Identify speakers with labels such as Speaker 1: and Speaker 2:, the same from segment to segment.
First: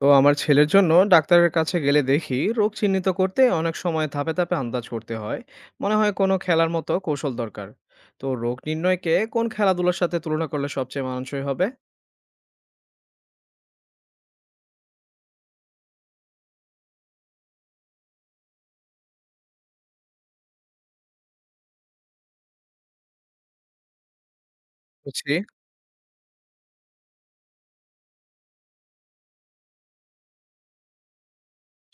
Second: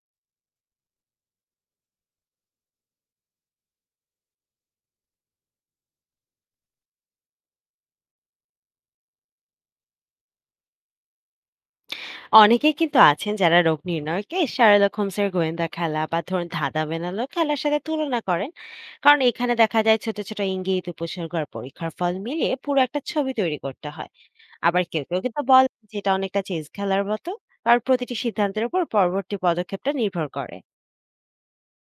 Speaker 1: তো আমার ছেলের জন্য ডাক্তারের কাছে গেলে দেখি রোগ চিহ্নিত করতে অনেক সময় ধাপে ধাপে আন্দাজ করতে হয়। মনে হয় কোনো খেলার মতো কৌশল দরকার। তো রোগ নির্ণয়কে কোন খেলাধুলার সাথে তুলনা করলে সবচেয়ে মানানসই হবে?
Speaker 2: অনেকেই কিন্তু আছেন যারা রোগ নির্ণয়কে শার্লক হোমসের গোয়েন্দা খেলা বা ধরুন ধাঁধা বেনালো খেলার সাথে তুলনা করেন। কারণ এখানে দেখা যায় ছোট ছোট ইঙ্গিত, উপসর্গ আর পরীক্ষার ফল মিলিয়ে পুরো একটা ছবি তৈরি করতে হয়। আবার কেউ কেউ
Speaker 1: বুঝছি।
Speaker 2: কিন্তু বলে যে এটা অনেকটা চেস খেলার মতো, কারণ প্রতিটি সিদ্ধান্তের উপর পরবর্তী পদক্ষেপটা নির্ভর করে।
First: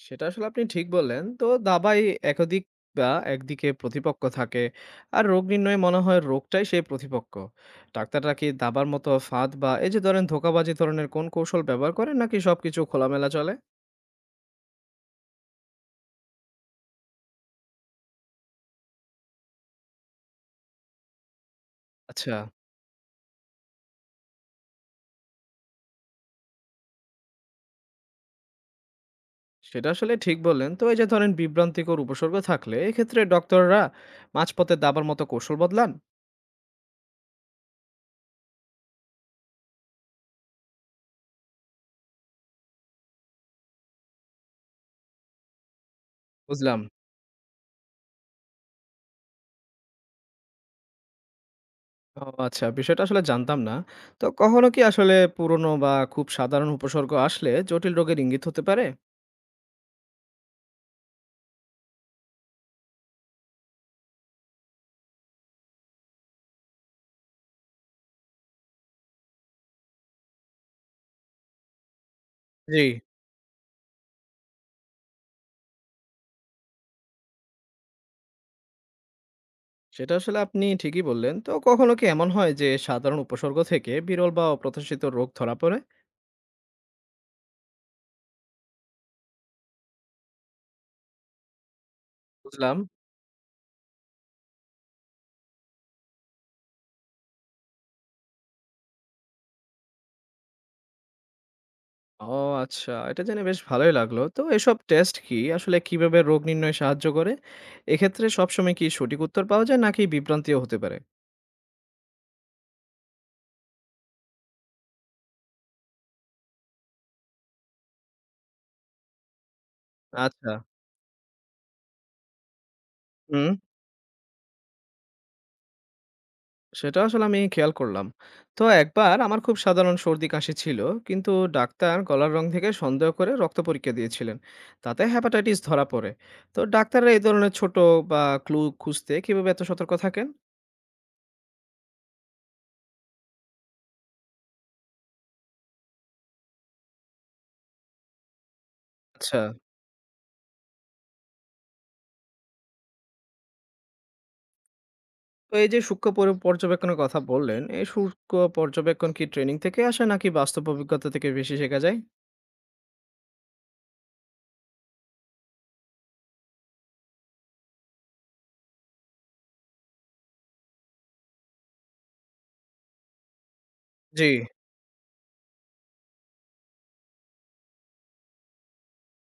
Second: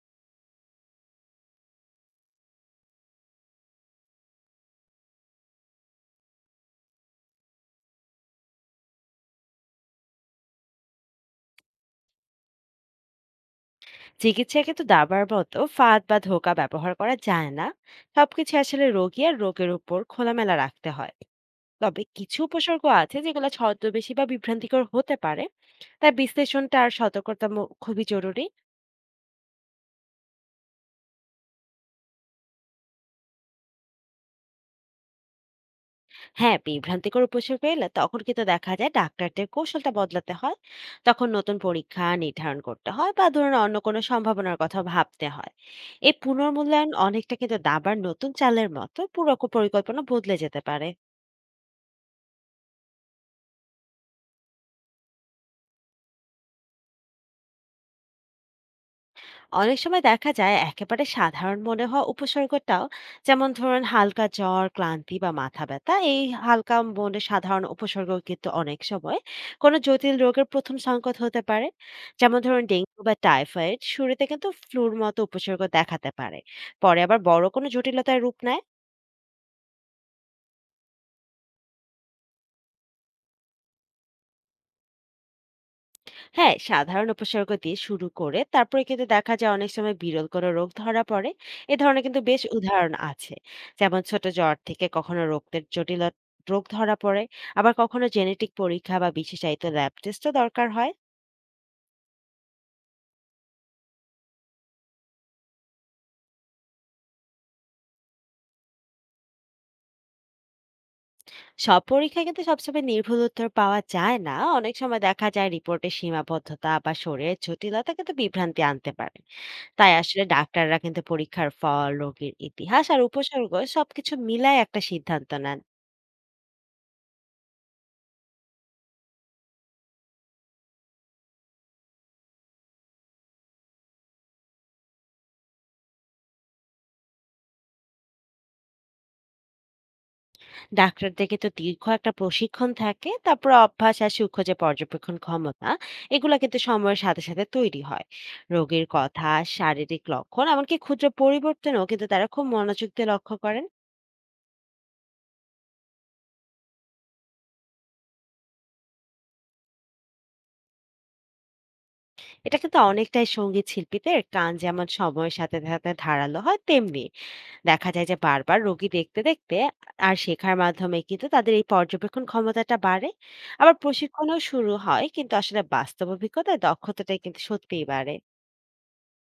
Speaker 1: সেটা আসলে আপনি ঠিক বললেন, তো দাবায় একাধিক বা একদিকে প্রতিপক্ষ থাকে। আর রোগ নির্ণয়ে মনে হয় রোগটাই সেই প্রতিপক্ষ। ডাক্তাররা কি দাবার মতো ফাঁদ বা এই যে ধরেন ধোঁকাবাজি ধরনের কোন কৌশল ব্যবহার করেন, নাকি সবকিছু খোলামেলা চলে?
Speaker 2: চিকিৎসায় কিন্তু দাবার মতো ফাঁদ বা ধোঁকা ব্যবহার করা যায় না। সবকিছু আসলে রোগী আর রোগের উপর খোলামেলা রাখতে হয়। তবে
Speaker 1: আচ্ছা।
Speaker 2: কিছু উপসর্গ আছে যেগুলো ছদ্মবেশী বা বিভ্রান্তিকর হতে পারে। তাই বিশ্লেষণটা আর সতর্কতা খুবই জরুরি।
Speaker 1: সেটা আসলে ঠিক বললেন। তো এই যে ধরেন বিভ্রান্তিকর উপসর্গ থাকলে, এক্ষেত্রে ডক্টররা মাঝপথে দাবার মতো কৌশল বদলান?
Speaker 2: হ্যাঁ, বিভ্রান্তিকর উপসর্গ এলে তখন কিন্তু দেখা যায় ডাক্তারদের কৌশলটা বদলাতে হয়। তখন নতুন পরীক্ষা নির্ধারণ করতে হয় বা ধরুন অন্য কোনো সম্ভাবনার কথা ভাবতে হয়। এই
Speaker 1: বুঝলাম।
Speaker 2: পুনর্মূল্যায়ন অনেকটা কিন্তু দাবার নতুন চালের মতো পুরো পরিকল্পনা বদলে যেতে পারে।
Speaker 1: ও আচ্ছা, বিষয়টা আসলে জানতাম না। তো কখনো কি আসলে পুরনো বা খুব সাধারণ উপসর্গ আসলে জটিল রোগের ইঙ্গিত হতে পারে?
Speaker 2: অনেক সময় দেখা যায় একেবারে সাধারণ মনে হওয়া উপসর্গটাও, যেমন ধরুন হালকা জ্বর, ক্লান্তি বা মাথা ব্যথা, এই হালকা মনে সাধারণ উপসর্গ কিন্তু অনেক সময় কোনো জটিল রোগের প্রথম সংকেত হতে পারে। যেমন ধরুন
Speaker 1: জি,
Speaker 2: ডেঙ্গু বা টাইফয়েড শুরুতে কিন্তু ফ্লুর মতো উপসর্গ দেখাতে পারে, পরে আবার বড় কোনো জটিলতার রূপ নেয়।
Speaker 1: সেটা আসলে আপনি ঠিকই বললেন। তো কখনো কি এমন হয় যে সাধারণ উপসর্গ থেকে বিরল বা অপ্রত্যাশিত রোগ ধরা পড়ে?
Speaker 2: হ্যাঁ, সাধারণ উপসর্গ দিয়ে শুরু করে তারপরে কিন্তু দেখা যায় অনেক সময় বিরল কোনো রোগ ধরা পড়ে। এ ধরনের কিন্তু বেশ
Speaker 1: বুঝলাম।
Speaker 2: উদাহরণ আছে। যেমন ছোট জ্বর থেকে কখনো রক্তের জটিল রোগ ধরা পড়ে, আবার কখনো জেনেটিক পরীক্ষা বা বিশেষায়িত ল্যাব টেস্টও দরকার হয়।
Speaker 1: ও আচ্ছা। এটা জেনে বেশ ভালোই লাগলো। তো এসব টেস্ট কি আসলে কিভাবে রোগ নির্ণয়ে সাহায্য করে? এক্ষেত্রে সবসময় কি সঠিক উত্তর পাওয়া যায়, নাকি বিভ্রান্তিও হতে পারে?
Speaker 2: সব পরীক্ষায় কিন্তু সবসময় নির্ভুল উত্তর পাওয়া যায় না। অনেক সময় দেখা যায় রিপোর্টের সীমাবদ্ধতা বা শরীরের জটিলতা কিন্তু বিভ্রান্তি আনতে পারে। তাই আসলে
Speaker 1: আচ্ছা।
Speaker 2: ডাক্তাররা কিন্তু পরীক্ষার ফল, রোগীর ইতিহাস আর
Speaker 1: হুম,
Speaker 2: উপসর্গ সবকিছু মিলায় একটা সিদ্ধান্ত নেন।
Speaker 1: সেটা আসলে আমি খেয়াল করলাম। তো একবার আমার খুব সাধারণ সর্দি-কাশি ছিল। কিন্তু ডাক্তার গলার রং থেকে সন্দেহ করে রক্ত পরীক্ষা দিয়েছিলেন। তাতে হেপাটাইটিস ধরা পড়ে। তো ডাক্তাররা এই ধরনের ছোট বা ক্লু খুঁজতে কিভাবে এত সতর্ক থাকেন?
Speaker 2: ডাক্তারদের কিন্তু দীর্ঘ একটা প্রশিক্ষণ থাকে, তারপর অভ্যাস আর সূক্ষ্ম যে পর্যবেক্ষণ ক্ষমতা, এগুলো কিন্তু সময়ের সাথে সাথে তৈরি হয়। রোগীর কথা,
Speaker 1: আচ্ছা।
Speaker 2: শারীরিক লক্ষণ, এমনকি ক্ষুদ্র পরিবর্তনও কিন্তু তারা খুব মনোযোগ দিয়ে লক্ষ্য করেন।
Speaker 1: তো এই যে সূক্ষ্ম পর্যবেক্ষণের কথা বললেন, এই সূক্ষ্ম পর্যবেক্ষণ কি ট্রেনিং থেকে আসে নাকি বাস্তব অভিজ্ঞতা থেকে বেশি শেখা যায়?
Speaker 2: এটা কিন্তু অনেকটাই সঙ্গীত শিল্পীদের কান যেমন সময়ের সাথে সাথে ধারালো হয়, তেমনি দেখা যায় যে বারবার রোগী দেখতে দেখতে আর শেখার মাধ্যমে কিন্তু তাদের এই পর্যবেক্ষণ ক্ষমতাটা বাড়ে। আবার
Speaker 1: জি।
Speaker 2: প্রশিক্ষণও শুরু হয় কিন্তু আসলে বাস্তব অভিজ্ঞতায় দক্ষতাটাই কিন্তু সত্যিই বাড়ে।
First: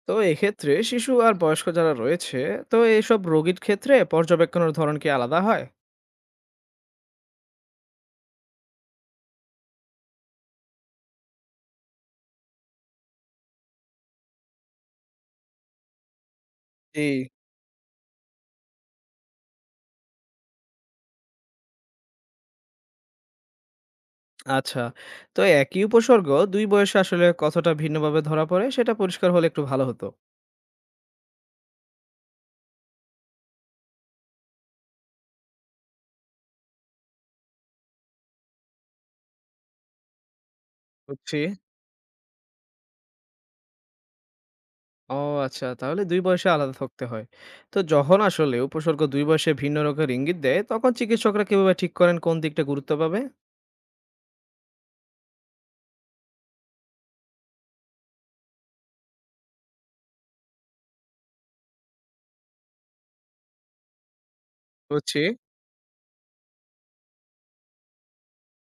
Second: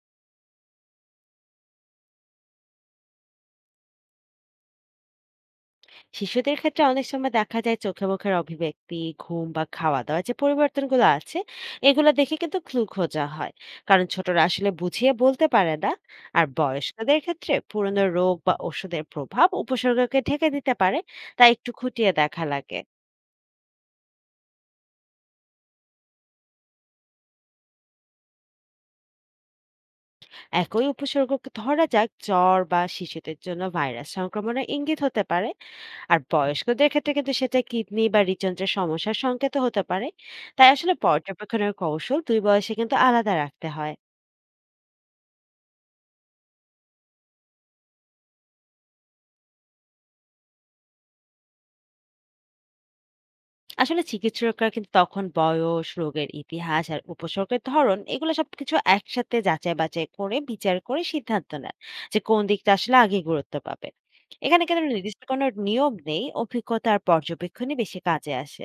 Speaker 1: তো এক্ষেত্রে শিশু আর বয়স্ক যারা রয়েছে, তো এইসব রোগীর ক্ষেত্রে পর্যবেক্ষণের ধরন কি আলাদা হয়?
Speaker 2: শিশুদের ক্ষেত্রে অনেক সময় দেখা যায় চোখে মুখের অভিব্যক্তি, ঘুম বা খাওয়া দাওয়া যে পরিবর্তনগুলো আছে, এগুলো দেখে কিন্তু ক্লু খোঁজা হয়। কারণ ছোটরা আসলে বুঝিয়ে বলতে পারে না। আর
Speaker 1: জি।
Speaker 2: বয়স্কদের ক্ষেত্রে পুরনো রোগ বা ওষুধের প্রভাব উপসর্গকে ঢেকে দিতে পারে, তাই একটু খুঁটিয়ে দেখা লাগে।
Speaker 1: আচ্ছা। তো একই উপসর্গ দুই বয়সে আসলে কতটা ভিন্নভাবে ধরা পড়ে সেটা পরিষ্কার হলে একটু ভালো হতো।
Speaker 2: একই উপসর্গকে ধরা যাক জ্বর, বা শিশুদের জন্য ভাইরাস সংক্রমণের ইঙ্গিত হতে পারে, আর বয়স্কদের ক্ষেত্রে কিন্তু সেটা কিডনি বা হৃদযন্ত্রের সমস্যার সংকেত হতে পারে। তাই আসলে
Speaker 1: বুঝছি।
Speaker 2: পর্যবেক্ষণের কৌশল দুই বয়সে কিন্তু আলাদা রাখতে হয়।
Speaker 1: ও আচ্ছা, তাহলে দুই বয়সে আলাদা থাকতে হয়। তো যখন আসলে উপসর্গ দুই বয়সে ভিন্ন রোগের ইঙ্গিত দেয়, তখন চিকিৎসকরা কিভাবে ঠিক করেন কোন দিকটা গুরুত্ব পাবে?
Speaker 2: আসলে চিকিৎসকরা কিন্তু তখন বয়স, রোগের ইতিহাস আর উপসর্গের ধরন, এগুলো সবকিছু একসাথে যাচাই বাছাই করে বিচার করে সিদ্ধান্ত নেন যে কোন দিকটা আসলে আগে গুরুত্ব পাবে। এখানে কিন্তু
Speaker 1: বুঝছি।
Speaker 2: নির্দিষ্ট কোনো নিয়ম নেই, অভিজ্ঞতা আর পর্যবেক্ষণই বেশি কাজে আসে।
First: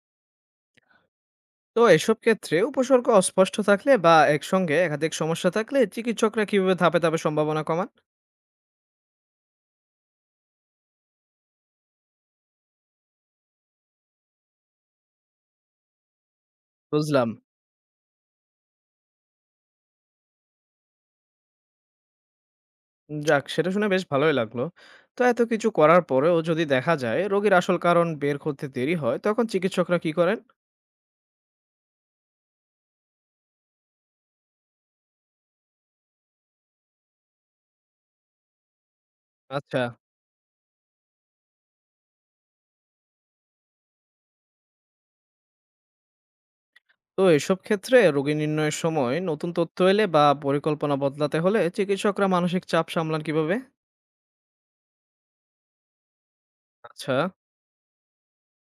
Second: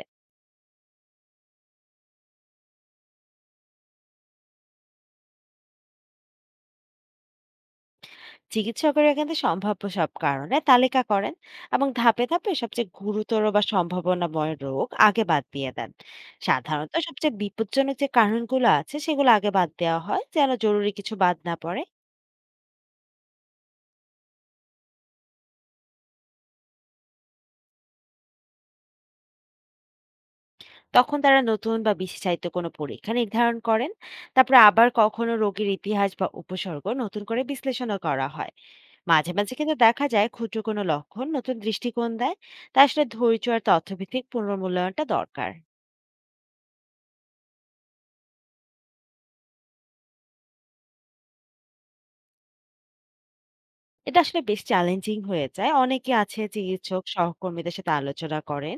Speaker 1: তো এসব ক্ষেত্রে উপসর্গ অস্পষ্ট থাকলে বা একসঙ্গে একাধিক সমস্যা থাকলে চিকিৎসকরা কিভাবে ধাপে ধাপে সম্ভাবনা কমান?
Speaker 2: চিকিৎসকেরা কিন্তু সম্ভাব্য সব কারণে তালিকা করেন এবং ধাপে ধাপে সবচেয়ে গুরুতর বা সম্ভাবনাময় রোগ আগে বাদ দিয়ে দেন। সাধারণত
Speaker 1: বুঝলাম।
Speaker 2: সবচেয়ে বিপজ্জনক যে কারণগুলো আছে সেগুলো আগে বাদ দেওয়া হয়, যেন জরুরি কিছু বাদ না পড়ে।
Speaker 1: যাক, সেটা শুনে বেশ ভালোই লাগলো। তো এত কিছু করার পরেও যদি দেখা যায় রোগীর আসল কারণ বের করতে দেরি হয়, তখন চিকিৎসকরা কি করেন?
Speaker 2: তখন তারা নতুন বা বিশেষায়িত কোনো পরীক্ষা নির্ধারণ করেন। তারপরে আবার কখনো রোগীর ইতিহাস বা উপসর্গ নতুন করে বিশ্লেষণও করা হয়। মাঝে মাঝে কিন্তু
Speaker 1: আচ্ছা।
Speaker 2: দেখা যায় ক্ষুদ্র কোনো লক্ষণ নতুন দৃষ্টিকোণ দেয়। তা আসলে ধৈর্য আর তথ্যভিত্তিক পুনর্মূল্যায়নটা দরকার।
Speaker 1: তো এসব ক্ষেত্রে রোগী নির্ণয়ের সময় নতুন তথ্য এলে বা পরিকল্পনা বদলাতে হলে চিকিৎসকরা মানসিক চাপ সামলান কিভাবে?
Speaker 2: এটা আসলে বেশ চ্যালেঞ্জিং হয়ে যায়। অনেকে আছে চিকিৎসক
Speaker 1: আচ্ছা।
Speaker 2: সহকর্মীদের সাথে আলোচনা করেন।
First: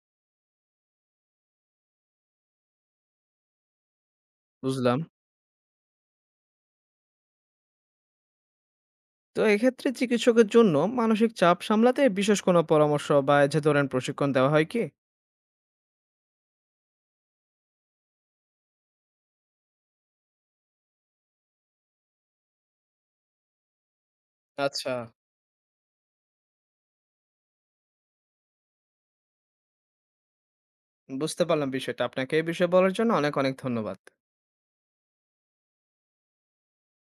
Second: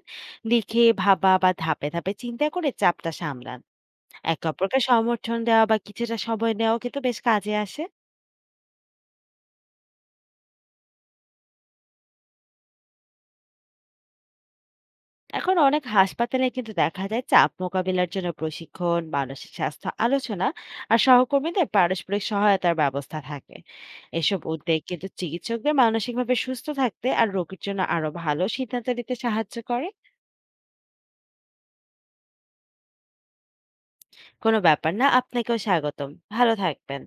Speaker 2: লিখে ভাবা বা ধাপে ধাপে চিন্তা করে চাপটা সামলান। একে অপরকে
Speaker 1: বুঝলাম।
Speaker 2: সমর্থন দেওয়া বা কিছুটা সময় নেওয়াও কিন্তু বেশ কাজে আসে।
Speaker 1: তো এক্ষেত্রে চিকিৎসকের জন্য মানসিক চাপ সামলাতে বিশেষ কোনো পরামর্শ বা এই যে ধরেন প্রশিক্ষণ দেওয়া হয় কি?
Speaker 2: এখন অনেক হাসপাতালে কিন্তু দেখা যায় চাপ মোকাবিলার জন্য প্রশিক্ষণ, মানসিক স্বাস্থ্য আলোচনা আর সহকর্মীদের পারস্পরিক সহায়তার ব্যবস্থা থাকে। এসব উদ্যোগ
Speaker 1: আচ্ছা,
Speaker 2: কিন্তু চিকিৎসকদের মানসিকভাবে সুস্থ থাকতে আর রোগীর জন্য আরো ভালো সিদ্ধান্ত নিতে সাহায্য করে।
Speaker 1: বুঝতে পারলাম বিষয়টা। আপনাকে এই বিষয়ে বলার জন্য অনেক, অনেক ধন্যবাদ।
Speaker 2: কোনো ব্যাপার না। আপনাকেও স্বাগতম। ভালো থাকবেন।